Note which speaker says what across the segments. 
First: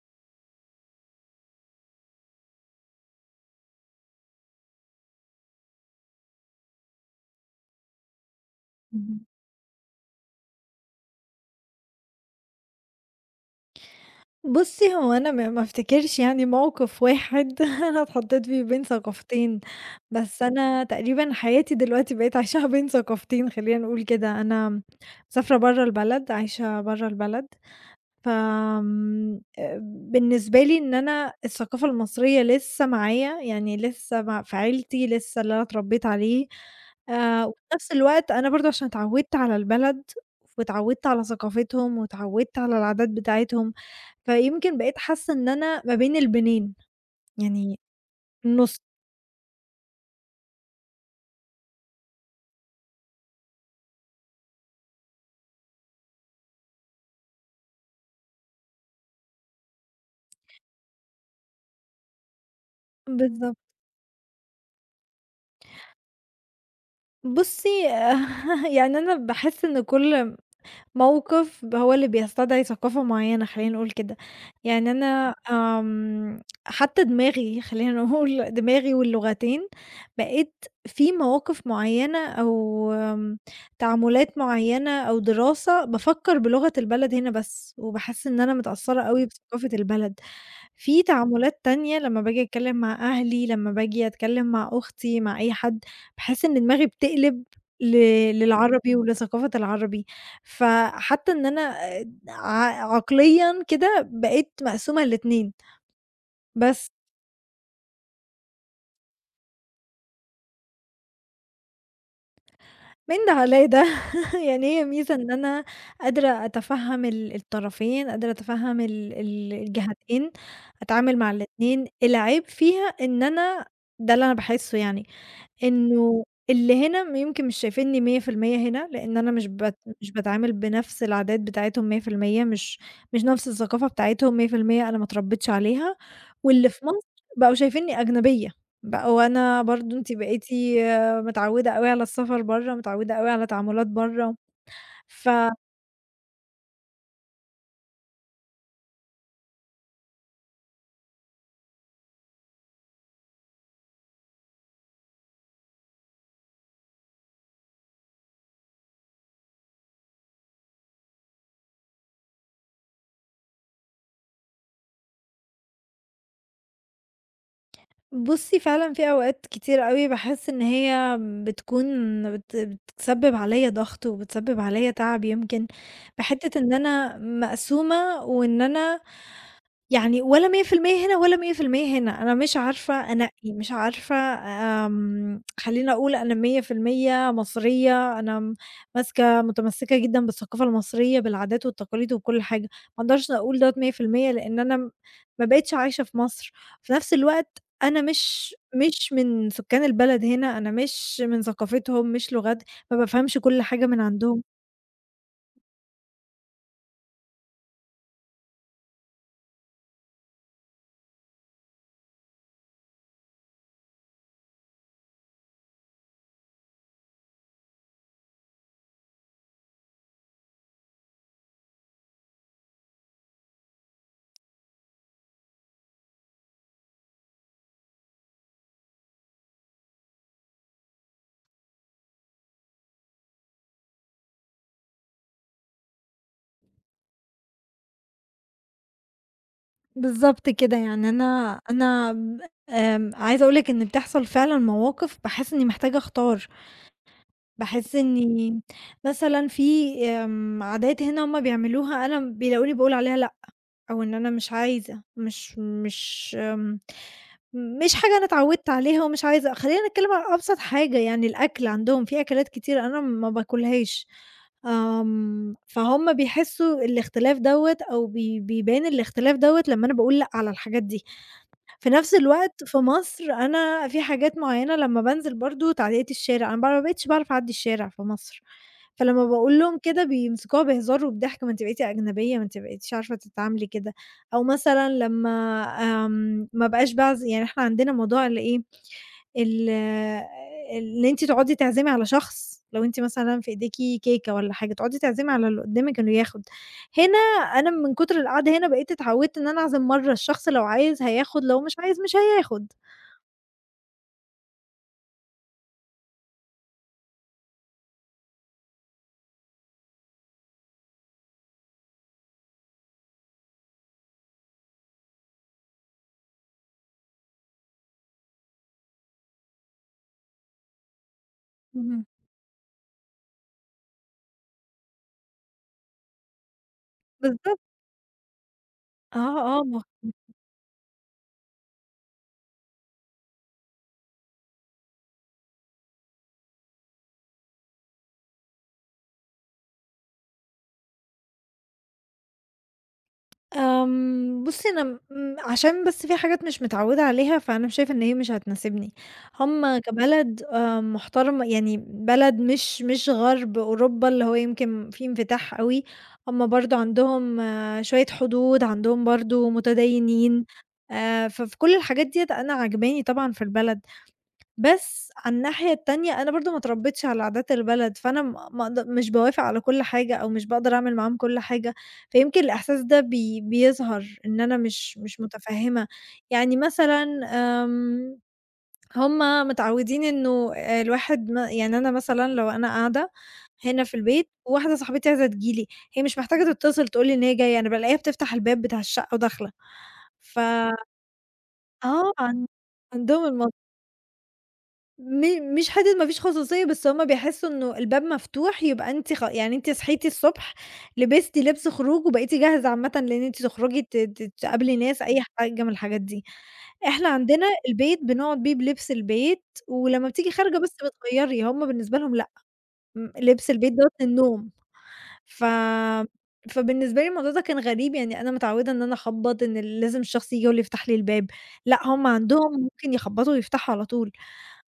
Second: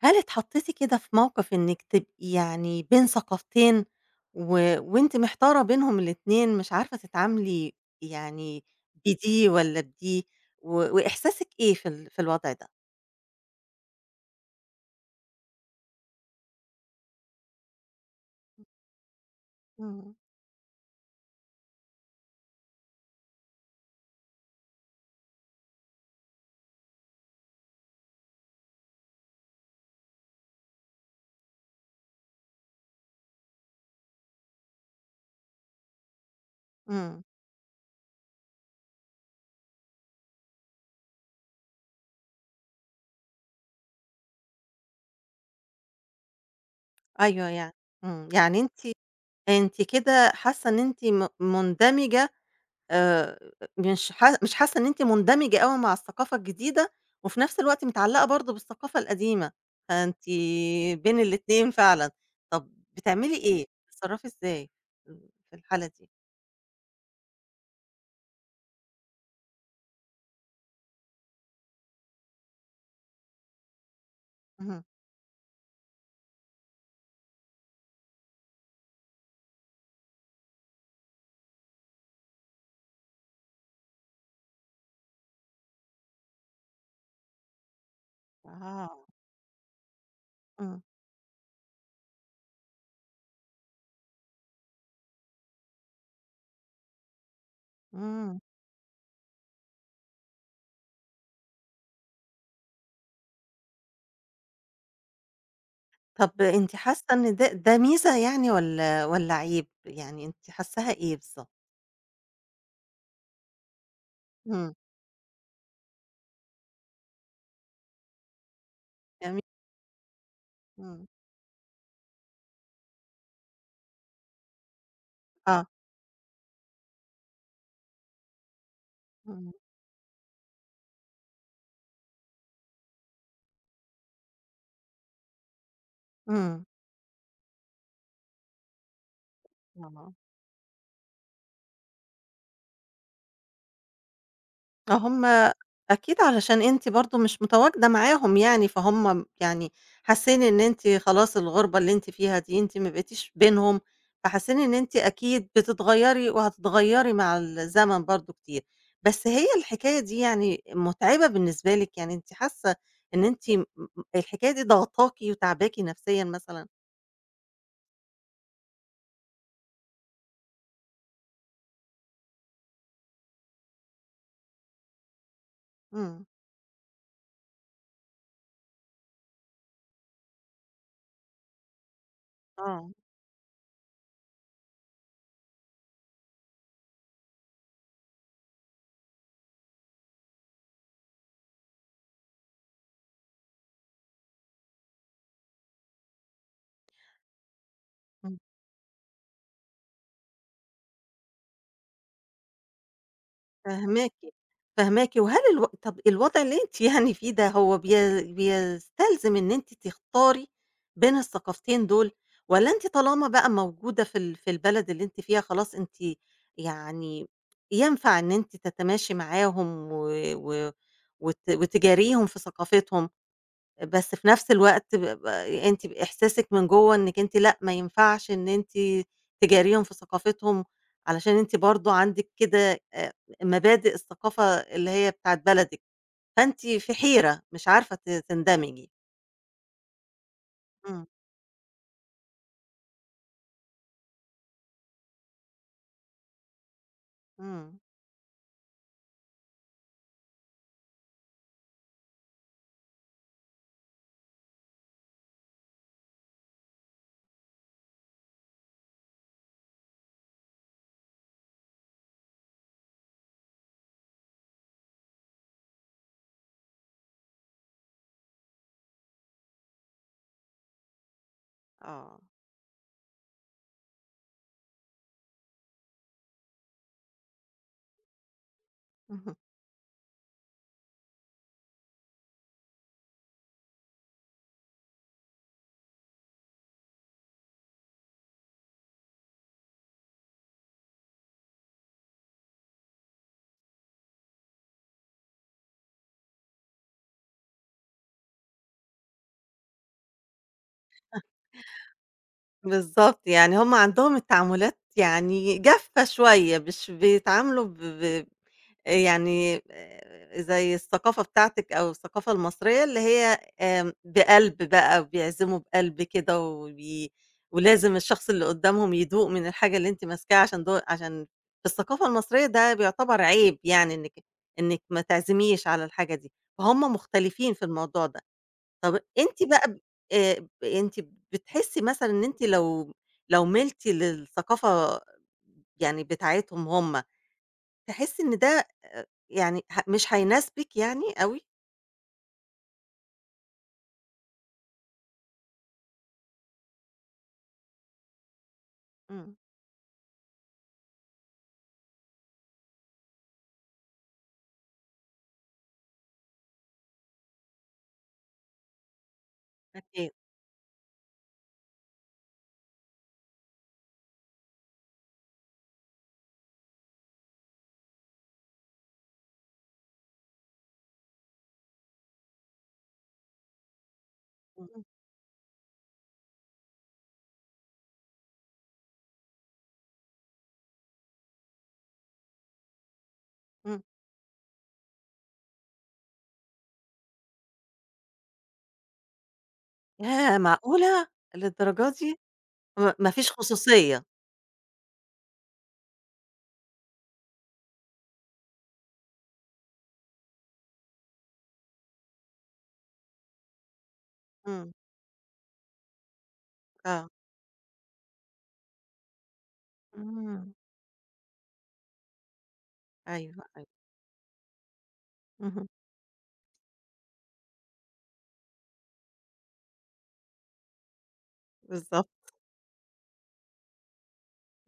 Speaker 1: هل اتحطيتِ كده في موقف إنِّك تبقي يعني بين ثقافتين و وأنتِ محتارة بينهم الاتنين مش عارفة تتعاملي يعني
Speaker 2: اهم.
Speaker 1: بدي والّا بدي وإحساسِك إيه في ال في الوضع ده؟
Speaker 2: بُصّي، أنا ما افتكرش يعني موقف واحد أنا اتحطيت فيه بين ثقافتين،
Speaker 1: إمم،
Speaker 2: بس أنا تقريبًا حياتي دلوقتي بقيت عايشاها بين ثقافتين خلّينا نقول كده، أنا مسافرة برّه البلد، عايشة برّه البلد، فآمم، بالنسبة لي إن أنا الثقافة المصرية لسه معايا، يعني لسه مع في عيلتي، لسه اللي أنا اتربيت عليه،
Speaker 1: إمم،
Speaker 2: وفي نفس الوقت أنا برضه عشان اتعودت على البلد واتعودت على ثقافتهم واتعودت على العادات بتاعتهم. فيمكن بقيت حاسة إن أنا ما بين البنين،
Speaker 1: أيوه يعني،
Speaker 2: يعني
Speaker 1: إمم، يعني
Speaker 2: النُص.
Speaker 1: أنتِ كده حاسة إن أنتِ مندمجة، آآ، مش حاسة إن أنتِ مندمجة أوي مع الثقافة الجديدة، وفي نفس الوقت متعلقة برضه بالثقافة القديمة، فأنتِ بين الاتنين فعلًا. طب بتعملي
Speaker 2: بالضبط.
Speaker 1: إيه؟ بتتصرفي إزاي في الحالة دي؟
Speaker 2: بُصّي، يعني أنا باحس إن كل موقف هو اللي بيستدعي ثقافة معيّنة خلّينا نقول كده،
Speaker 1: اهم.
Speaker 2: يعني أنا حتى دماغي خلّينا نقول دماغي واللغتين، بقيت في مواقف معيّنة أو تعاملات معيّنة أو دراسة بافكّر بلغة البلد هنا بس، وباحس إن أنا
Speaker 1: آه،
Speaker 2: متأثّرة أوي بثقافة البلد.
Speaker 1: إمم،
Speaker 2: في تعاملات تانية لمّا باجي أتكلّم مع أهلي، لمّا باجي أتكلّم مع أختي، مع أي حد، باحس إن دماغي بتقلب ل
Speaker 1: إمم.
Speaker 2: للعربي ولثقافة العربي، فحتى إن أنا ع عقليًا كده بقيت مقسومة ل2.
Speaker 1: طب أنتِ
Speaker 2: بس
Speaker 1: حاسة إن ده ميزة يعني والّا عيب؟ يعني أنتِ حاساها إيه بالضبط؟
Speaker 2: من ده على ده يعني
Speaker 1: إمم،
Speaker 2: هي ميزة إن أنا قادرة أتفهّم الطرفين، قادرة أتفهّم ال
Speaker 1: جميل،
Speaker 2: ال الجهتين،
Speaker 1: إمم،
Speaker 2: أتعامل مع ال2. العيب فيها إن أنا ده اللي أنا باحسّه يعني،
Speaker 1: آه،
Speaker 2: إنه اللي هنا يمكن مش شايفينّي 100% هنا، لإن أنا مش
Speaker 1: إمم،
Speaker 2: بت مش باتعامل بنفس العادات بتاعتهم 100%، مش مش نفس الثقافة بتاعتهم 100%، أنا ما اتربيتش عليها،
Speaker 1: إمم،
Speaker 2: واللي في مصر بقوا شايفينّي أجنبية، بقوا أنا برضه أنتِ
Speaker 1: آه.
Speaker 2: بقيتِ متعودة أوي على السفر برّه، متعودة أوي على تعاملات برّه،
Speaker 1: هُم
Speaker 2: ف
Speaker 1: أكيد علشان أنتِ برضه مش متواجدة معاهم يعني، فهُم يعني حاسين إن أنتِ خلاص الغُربة اللي أنتِ فيها دي أنتِ ما بقيتيش بينهم، فحاسين إن أنتِ أكيد بتتغيّري وهتتغيّري مع الزمن برضه كتير. بس هي الحكاية دي يعني مُتعبة بالنسبة لك؟ يعني أنتِ حاسة إن أنتِ م م الحكاية دي ضاغطاكِ وتاعباكِ نفسيًا مثلًا؟
Speaker 2: بُصّي، فعلًا في أوقات كتير أوي باحس إن هي بتكون بتسبب عليَّ ضغط وبتسبب عليَّ تعب يمكن
Speaker 1: إمم،
Speaker 2: بحتّة إن أنا مقسومة وإن أنا يعني ولا 100% هنا ولا 100% هنا، أنا مش
Speaker 1: آه.
Speaker 2: عارفة أنقّي، مش عارفة، خلّيني أقول أنا 100% مصرية، أنا ماسكة متمسّكة جدًا بالثقافة المصرية، بالعادات والتقاليد وبكل حاجة، ما أقدرش أقول دوّة 100% لإن أنا ما بقيتش عايشة في مصر، في نفس الوقت أنا
Speaker 1: إمم.
Speaker 2: مش من سكان البلد هنا، أنا مش من ثقافتهم، مش لغات، ما بافهمش كل حاجة من
Speaker 1: فاهماكِ،
Speaker 2: عندهم.
Speaker 1: فاهماكِ، وهل الو طَب الوضع اللي أنتِ يعني فيه ده هو بيستلزم إن أنتِ تختاري بين الثقافتين دول، والّا أنتِ طالما بقى موجودة في ال في البلد اللي أنتِ فيها خلاص أنتِ يعني ينفع إن أنتِ تتماشي معاهم و و وت وتجاريهم في ثقافتهم؟ بس في نفس الوقت ب ب أنتِ بإحساسِك من جوّه إنِّك أنتِ لأ، ما ينفعش إن أنتِ تجاريهم في ثقافتهم، علشان أنتِ برضه عندِك كده مبادئ الثقافة اللي هي بتاعة بلدِك، فأنتِ في حيرة مش عارفة تندمجي.
Speaker 2: بالضبط كده،
Speaker 1: إمم،
Speaker 2: يعني أنا أنا ب آمم، عايزة أقول لِك إن بتحصل فعلًا مواقف باحس إني محتاجة أختار،
Speaker 1: إمم،
Speaker 2: باحس إني مثلًا في، عادات هنا هُم بيعملوها أنا بيلاقوني باقول عليها لأ، أو إن أنا مش عايزة، مش مش حاجة أنا اتعودت عليها ومش عايزة. خلّينا نتكلم على أبسط حاجة يعني الأكل عندهم، في أكلات كتير أنا ما باكلهاش، فهُم بيحسوا الاختلاف دوّة أو بيبان الاختلاف دوّة لمّا أنا باقول لأ على الحاجات دي. في نفس
Speaker 1: آه،
Speaker 2: الوقت في مصر أنا في حاجات معيّنة لمّا بانزل برضه تعليقات الشارع، أنا بقى ما بقيتش باعرف أعدّي الشارع في مصر، فلمّا
Speaker 1: اهم،
Speaker 2: باقول لهم كده بيمسكوها بهزار وبضحك، ما أنتِ بقيتِ أجنبية، ما أنتِ بقيتيش عارفة تتعاملي كده، أو مثلًا لمّا، ما بقاش باعز. يعني إحنا عندنا موضوع ال إيه، ال اللي أنتِ تقعدي تعزمي على شخص، لو أنتِ مثلًا في إيديكِ كيكة والّا حاجة، تقعدي تعزمي على اللي قدامِك إنه ياخد. هنا أنا من كتر القعدة هنا بقيت اتعودت إن أنا أعزم مرّه، الشخص لو عايز هياخد، لو مش عايز مش هياخد.
Speaker 1: بالضبط، يعني هُم عندهم التعاملات يعني جافة شوية، مش بيتعاملوا ب ب يعني زي الثقافة بتاعتِك أو الثقافة المصرية اللي هي بقلب بقى وبيعزموا بقلب كده ولازم الشخص اللي قدّامهم يدوق من الحاجة اللي أنتِ ماسكاها عشان في
Speaker 2: اهم.
Speaker 1: الثقافة المصرية ده بيعتبر عيب يعني إنِّك ما تعزميش على الحاجة دي، فهُم مختلفين
Speaker 2: بالضبط.
Speaker 1: في الموضوع ده. طب
Speaker 2: آه،
Speaker 1: أنتِ
Speaker 2: آه،
Speaker 1: بقى ب
Speaker 2: ما
Speaker 1: أنتِ بتحسّي مثلًا إن أنتِ لو مِلتِ للثقافة يعني بتاعتهم هُم، تحسّي إن ده يعني مش هيناسبِك يعني أوي؟
Speaker 2: آمم، بُصّي أنا عشان بس في حاجات مش متعوّدة عليها، فأنا شايفة إن هي مش هتناسبني.
Speaker 1: إمم.
Speaker 2: هُم كبلد محترم، يعني بلد مش غرب أوروبا اللي هو يمكن فيه انفتاح أوي، هُم برضه عندهم، شوية حدود، عندهم برضه
Speaker 1: أكيد.
Speaker 2: متدينين، ففي كل الحاجات ديّة أنا عاجباني طبعًا في البلد. بس على الناحية التانية أنا برضه ما اتربيتش على عادات البلد، فأنا م ما اقد مش باوافق على كل حاجة أو مش باقدر أعمل معاهم كل حاجة، فيمكن الإحساس ده بيظهر إن أنا
Speaker 1: إمم. إمم،
Speaker 2: مش متفهمة، يعني مثلًا، آمم، هُم متعودين إنه، الواحد يعني أنا مثلًا لو أنا قاعدة
Speaker 1: إمم.
Speaker 2: هنا في البيت وواحدة صاحبتي عايزة تيجي لي، هي مش محتاجة تتصل تقول لي إن هي جاية، أنا بالاقيها بتفتح الباب بتاع الشقة وداخلة،
Speaker 1: ياه!
Speaker 2: ف
Speaker 1: معقولة! للدرجة
Speaker 2: آه،
Speaker 1: دي!
Speaker 2: عن
Speaker 1: ما
Speaker 2: عندهم
Speaker 1: فيش
Speaker 2: الموضوع،
Speaker 1: خصوصية.
Speaker 2: مش حتّة ما فيش خصوصية، بس هُم بيحسّوا إنه الباب مفتوح يبقى أنتِ خ يعني أنتِ صحيتِ الصبح، لبستِ لبس خروج وبقيتِ جاهزة عامةً لإن أنتِ تخرجي ت ت
Speaker 1: إمم.
Speaker 2: تقابلي ناس، أي حاجة من الحاجات دي.
Speaker 1: آه.
Speaker 2: إحنا عندنا البيت بنقعد بيه بلبس البيت، ولمّا بتيجي
Speaker 1: إمم.
Speaker 2: خارجة بس بتغيّري، هُم بالنسبة لهم لأ، م
Speaker 1: أيوه،
Speaker 2: لبس
Speaker 1: أيوه.
Speaker 2: البيت دوّة للنوم. ف
Speaker 1: اهم.
Speaker 2: فبالنسبة لي الموضوع ده كان غريب، يعني أنا متعوّدة إن أنا أخبّط، إن لازم الشخص ييجي هو اللي يفتح لي الباب، لأ هُم
Speaker 1: بالضبط.
Speaker 2: عندهم ممكن يخبّطوا ويفتحوا على طول.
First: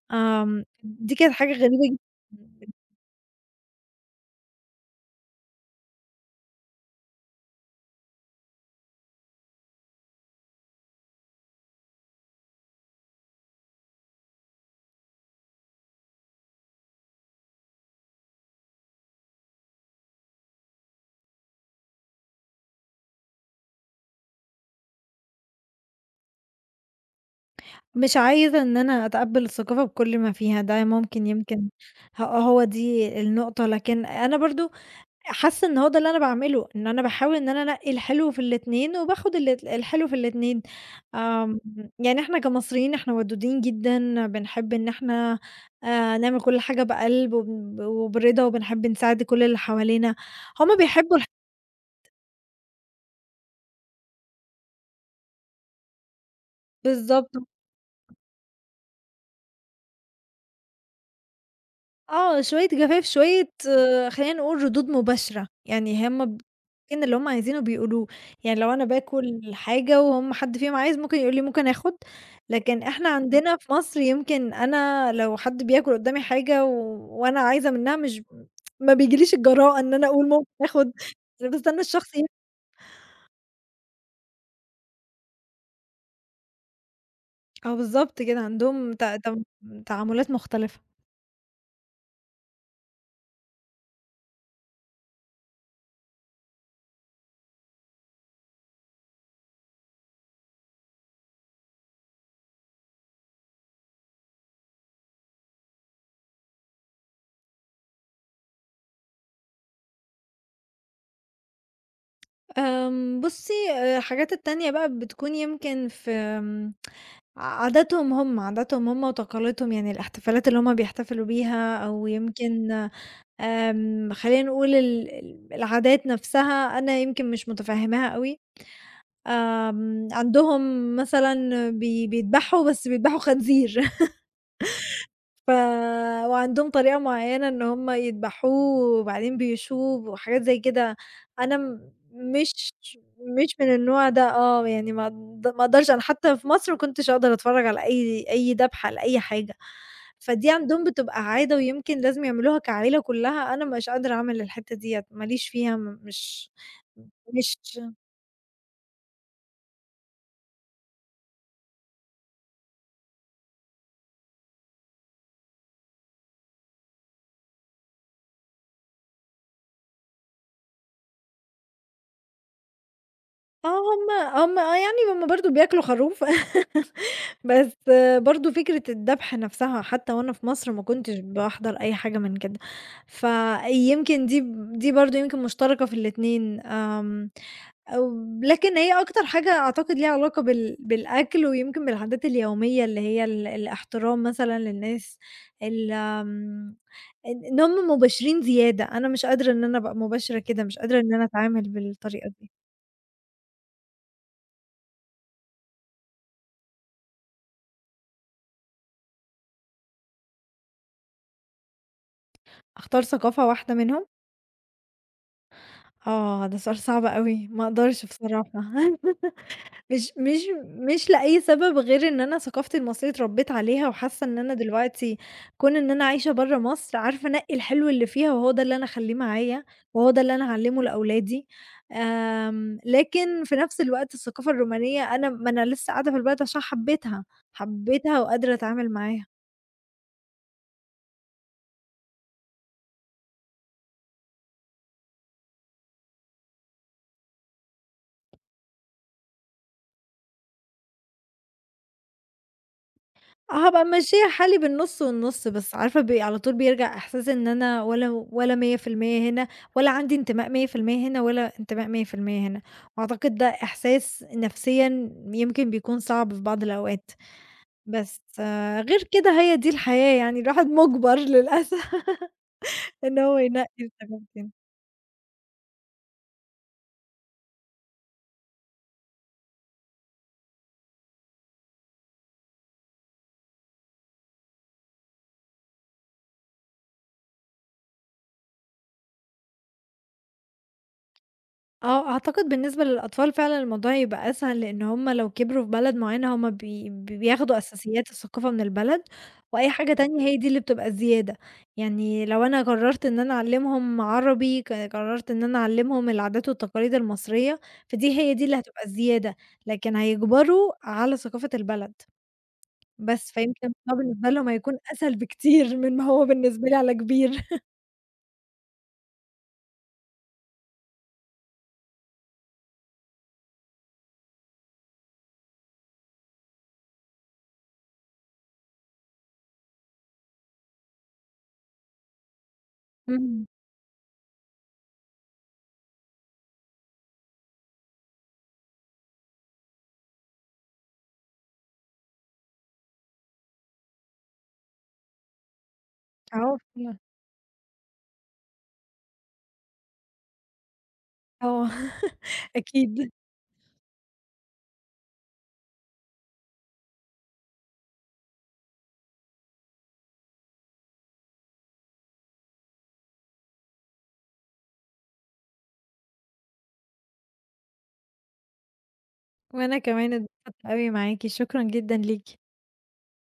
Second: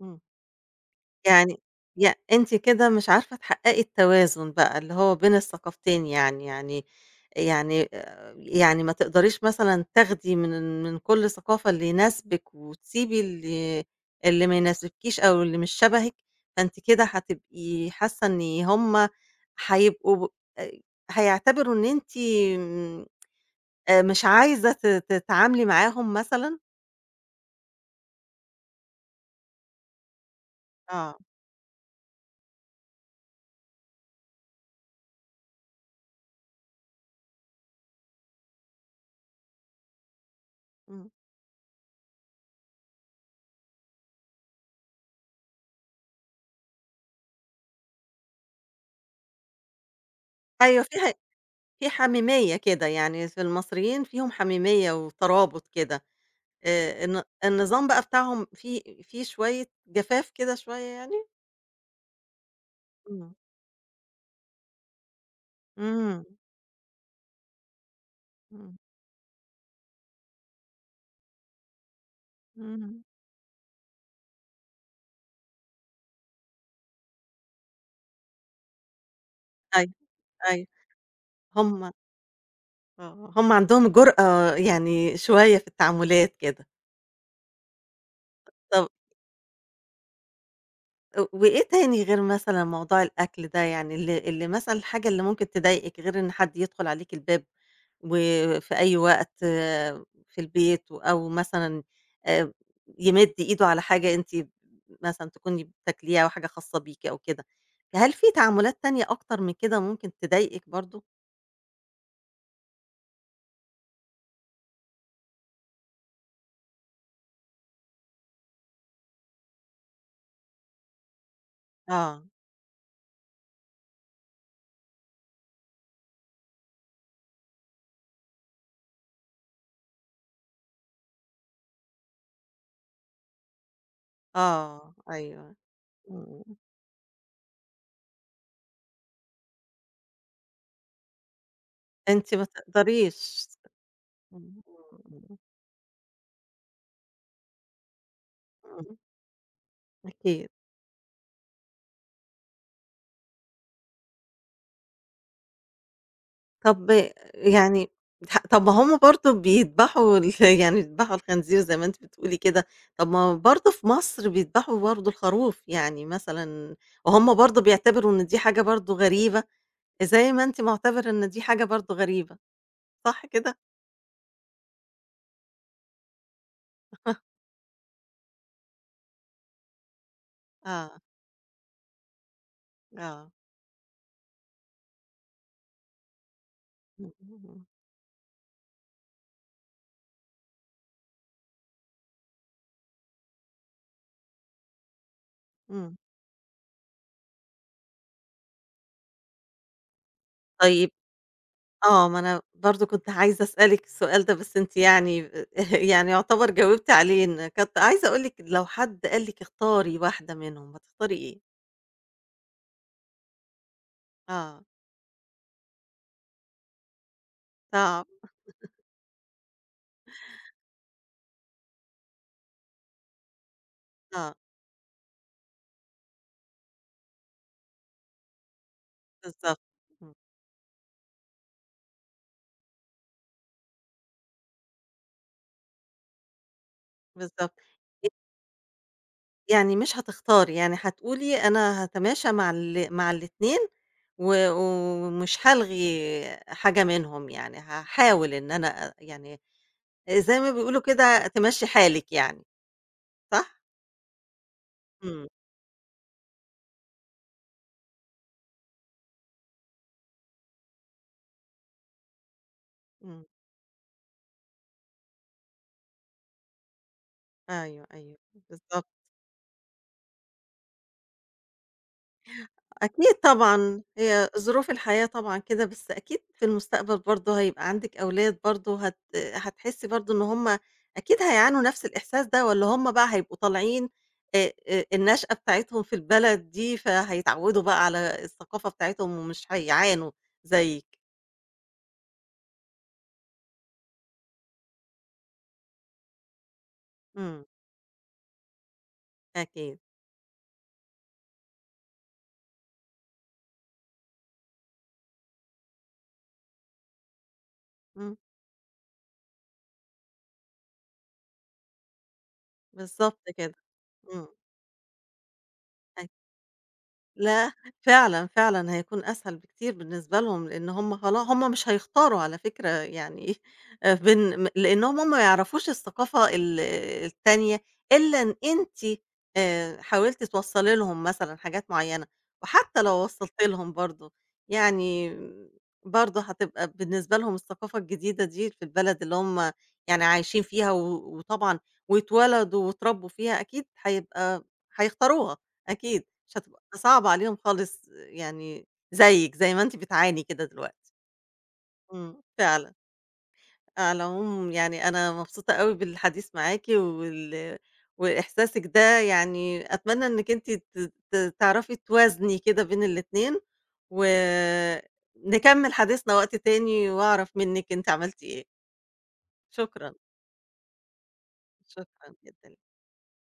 Speaker 1: إمم.
Speaker 2: دي كانت حاجة
Speaker 1: يعني
Speaker 2: غريبة
Speaker 1: أنتِ
Speaker 2: جدًا،
Speaker 1: كده مش عارفة تحققي التوازن بقى، اللي هو بين الثقافتين يعني يعني ما تقدريش مثلًا تاخدي من كل ثقافة اللي يناسبِك وتسيبي اللي ما يناسبكيش أو اللي مش شبهِك، فأنتِ كده هتبقي حاسة إن هُم هيبقوا آآ، هيعتبروا إن أنتِ مش عايزة تتعاملي معاهم مثلًا؟
Speaker 2: مش عايزة إن أنا أتقبّل الثقافة بكل ما فيها، ده
Speaker 1: آه،
Speaker 2: ممكن يمكن هو دي النقطة، لكن أنا برضه حاسة إن هو ده اللي أنا باعمله، إن أنا باحاول إن أنا أنقّي الحلو في الاتنين وباخد الحلو في الاتنين،
Speaker 1: إمم،
Speaker 2: آمم، يعني إحنا كمصريين إحنا ودودين جدًا، بنحب إن إحنا، نعمل كل حاجة بقلب وبرضا وبنحب نساعد كل اللي حوالينا، هُم
Speaker 1: أيوه
Speaker 2: بيحبوا
Speaker 1: في حميمية كده، يعني في المصريين فيهم حميمية وترابط كده،
Speaker 2: بالضبط.
Speaker 1: النظام بقى بتاعهم فيه شوية جفاف كده شوية يعني؟
Speaker 2: آه، شوية جفاف،
Speaker 1: إمم،
Speaker 2: شوية، خلّينا نقول ردود مباشرة، يعني
Speaker 1: إمم،
Speaker 2: هُم كان اللي هُم عايزينه بيقولوه، يعني لو
Speaker 1: إمم،
Speaker 2: أنا باكل حاجة وهُم حد فيهم عايز ممكن يقول لي ممكن آخُد، لكن
Speaker 1: إمم،
Speaker 2: إحنا عندنا في مصر يمكن أنا لو حد بياكل قدّامي حاجة وأنا عايزة منها، مش ما بيجيليش الجراءة
Speaker 1: أيوه،
Speaker 2: إن أنا أقول ممكن
Speaker 1: أيوه،
Speaker 2: آخُد، أنا باستنى
Speaker 1: هم
Speaker 2: الشخص
Speaker 1: آه، هم عندهم جرأة يعني شوية في التعاملات كده.
Speaker 2: آه بالضبط كده،
Speaker 1: طَب
Speaker 2: عندهم ت ت تعاملات مختلفة.
Speaker 1: وإيه تاني غير مثلًا موضوع الأكل ده، يعني اللي مثلًا الحاجة اللي ممكن تضايقِك غير إن حد يدخل عليكِ الباب وفي أي وقت آه، في البيت أو مثلًا آآ يمِد إيده على حاجة أنتِ مثلًا تكوني بتاكليها أو حاجة خاصة بيكِ أو كده، هل في تعاملات تانية أكتر من كده ممكن تضايقِك برضه؟
Speaker 2: بُصّي، الحاجات التانية بقى بتكون يمكن في، عاداتهم هم، عاداتهم هم وتقاليدهم، يعني الاحتفالات اللي هم بيحتفلوا بيها أو
Speaker 1: آه،
Speaker 2: يمكن، خلّينا نقول ال ال العادات نفسها أنا يمكن مش متفهّماها أوي، عندهم مثلًا بيدبحوا، بس بيدبحوا خنزير.
Speaker 1: آه،
Speaker 2: ف
Speaker 1: أيوه، إمم،
Speaker 2: وعندهم طريقة معيّنة إن هُم يدبحوه وبعدين بيشوه وحاجات زي كده، أنا م
Speaker 1: أنتِ ما
Speaker 2: مش
Speaker 1: تقدريش.
Speaker 2: مش من النوع ده،
Speaker 1: إمم،
Speaker 2: يعني ما
Speaker 1: إمم،
Speaker 2: أقد ما أقدرش أنا حتى في مصر ما كنتش أقدر أتفرّج على أي دبحة
Speaker 1: إمم،
Speaker 2: لأي حاجة،
Speaker 1: أكيد.
Speaker 2: فدي عندهم بتبقى عادة ويمكن لازم يعملوها كعيلة كلّها، أنا مش قادرة أعمل الحتّة ديّة، ما ليش فيها، م مش
Speaker 1: طب
Speaker 2: مش
Speaker 1: يعني طب ما هم برضه بيذبحوا ال يعني بيذبحوا الخنزير زي ما أنتِ بتقولي كده، طب ما برضه في مصر بيذبحوا برضه الخروف، يعني مثلًا وهُم برضه بيعتبروا إن دي حاجة برضه غريبة، زي ما أنتِ مُعتبر إن دي حاجة برضه غريبة، صح كده؟
Speaker 2: آه، هم يعني هم برضه بياكلوا خروف بس برضه فكرة الذبح نفسها حتى وأنا في مصر ما
Speaker 1: آه،
Speaker 2: كنتش باحضر أي حاجة من كده،
Speaker 1: آه،
Speaker 2: فيمكن دي برضه يمكن مشتركة في الاتنين،
Speaker 1: إمم، إمم،
Speaker 2: أو لكن هي أكتر حاجة أعتقد ليها علاقة بالأكل ويمكن بالعادات اليومية اللي هي الاحترام مثلًا للناس، ال
Speaker 1: إمم،
Speaker 2: آمم، إن هم مباشرين زيادة، أنا مش قادرة إن أنا أبقى مباشرة كده، مش
Speaker 1: طيب
Speaker 2: قادرة إن أنا أتعامل
Speaker 1: آه، ما
Speaker 2: بالطريقة
Speaker 1: أنا
Speaker 2: دي.
Speaker 1: برضه كنت عايزة أسألِك السؤال ده بس أنتِ يعني يعني يُعتبر جاوبتِ عليه، إن كنت عايزة أقول لِك لو حد قال لِك اختاري واحدة منهم هتختاري إيه؟
Speaker 2: أختار ثقافة واحدة منهم؟
Speaker 1: آه،
Speaker 2: آه، ده سؤال صعب أوي، ما أقدرش
Speaker 1: صعب،
Speaker 2: بصراحة. مش لأي سبب غير إن أنا ثقافتي المصرية اتربيت عليها، وحاسة
Speaker 1: آه،
Speaker 2: إن أنا دلوقتي كون إن أنا عايشة برّه مصر، عارفة أنقي الحلو اللي فيها، وهو ده اللي أنا أخلّيه
Speaker 1: بالضبط،
Speaker 2: معايا، وهو
Speaker 1: إمم،
Speaker 2: ده اللي أنا أعلّمه لأولادي، لكن في نفس الوقت الثقافة الرومانية، أنا ما أنا لسه قاعدة في البلد عشان حبيتها،
Speaker 1: بالضبط، ي
Speaker 2: حبيتها وقادرة أتعامل معاها.
Speaker 1: يعني مش هتختاري، يعني هتقولي أنا هاتماشى مع الاتنين ومش هالغي حاجة منهم، يعني هاحاول إن أنا يعني زي ما بيقولوا كده تمشّي حالِك يعني، صح؟
Speaker 2: آه، هابقى ممشيّة حالي بالنُص
Speaker 1: إمم،
Speaker 2: والنُص، بس عارفة على طول بيرجع إحساس إن أنا ولا 100% هنا، ولا عندي انتماء 100% هنا، ولا انتماء 100% هنا،
Speaker 1: إمم،
Speaker 2: وأعتقد ده إحساس نفسيًا يمكن بيكون صعب في بعض الأوقات،
Speaker 1: أيوه، أيوه،
Speaker 2: بس،
Speaker 1: بالضبط.
Speaker 2: غير كده هي دي الحياة، يعني الواحد مُجبر للأسف.
Speaker 1: أكيد
Speaker 2: إن هو ينقّي
Speaker 1: طبعًا،
Speaker 2: الحاجات
Speaker 1: هي
Speaker 2: دي.
Speaker 1: ظروف الحياة طبعًا كده، بس أكيد في المستقبل برضه هيبقى عندِك أولاد برضه هتحسّي برضه إن هُم أكيد هيعانوا نفس الإحساس ده والّا هُم بقى هيبقوا طالعين النشأة بتاعتهم في البلد دي، فهيتعوّدوا بقى على الثقافة بتاعتهم ومش هيعانوا زيِّك.
Speaker 2: آه، أعتقد بالنسبة للأطفال فعلًا الموضوع يبقى أسهل، لإن هُم لو كبروا في بلد معيّنة هُم بي بي-
Speaker 1: إمم،
Speaker 2: بياخدوا أساسيات الثقافة من البلد، وأي
Speaker 1: أكيد.
Speaker 2: حاجة تانية هي دي اللي بتبقى زيادة، يعني لو أنا قررت إن أنا أعلّمهم عربي، قررت إن أنا أعلّمهم العادات والتقاليد المصرية،
Speaker 1: إمم،
Speaker 2: فدي هي دي اللي هتبقى الزيادة، لكن هيجبروا على ثقافة البلد،
Speaker 1: بالضبط
Speaker 2: بس
Speaker 1: كده.
Speaker 2: فيمكن الموضوع
Speaker 1: إمم،
Speaker 2: بالنسبة لهم هيكون أسهل بكتير من ما
Speaker 1: أ
Speaker 2: هو بالنسبة لي على كبير.
Speaker 1: لأ، فعلًا، فعلًا هيكون أسهل بكتير بالنسبة لهم، لإن هم مش هيختاروا على فكرة يعني بين م لإنهم هم ما يعرفوش الثقافة التانية إلا إن أنتِ حاولتِ توصّلي لهم مثلًا حاجات معيّنة، وحتى لو وصّلتِ
Speaker 2: إمم،
Speaker 1: لهم برضه، يعني برضه هتبقى بالنسبة لهم الثقافة الجديدة دي في البلد اللي هم يعني عايشين فيها وطبعًا واتولدوا واتربّوا فيها أكيد هيختاروها، أكيد. مش
Speaker 2: آه
Speaker 1: هتبقى
Speaker 2: فعلًا،
Speaker 1: صعبة عليهم خالص يعني زيِّك، زي ما أنتِ بتعاني كده دلوقتي.
Speaker 2: آه.
Speaker 1: إمم، فعلًا.
Speaker 2: أكيد.
Speaker 1: على العموم يعني أنا مبسوطة أوي بالحديث معاكِ وإحساسِك ده يعني أتمنى إنِّك أنتِ ت ت تعرفي توازني كده بين الاتنين، ونكمّل حديثنا وقت تاني وأعرف منِّك أنتِ عملتِ إيه.
Speaker 2: وأنا
Speaker 1: شكرًا،
Speaker 2: كمان اتبسطت أوي معاكِ، شكرًا جدًا
Speaker 1: شكرًا
Speaker 2: ليكِ.
Speaker 1: جدًا.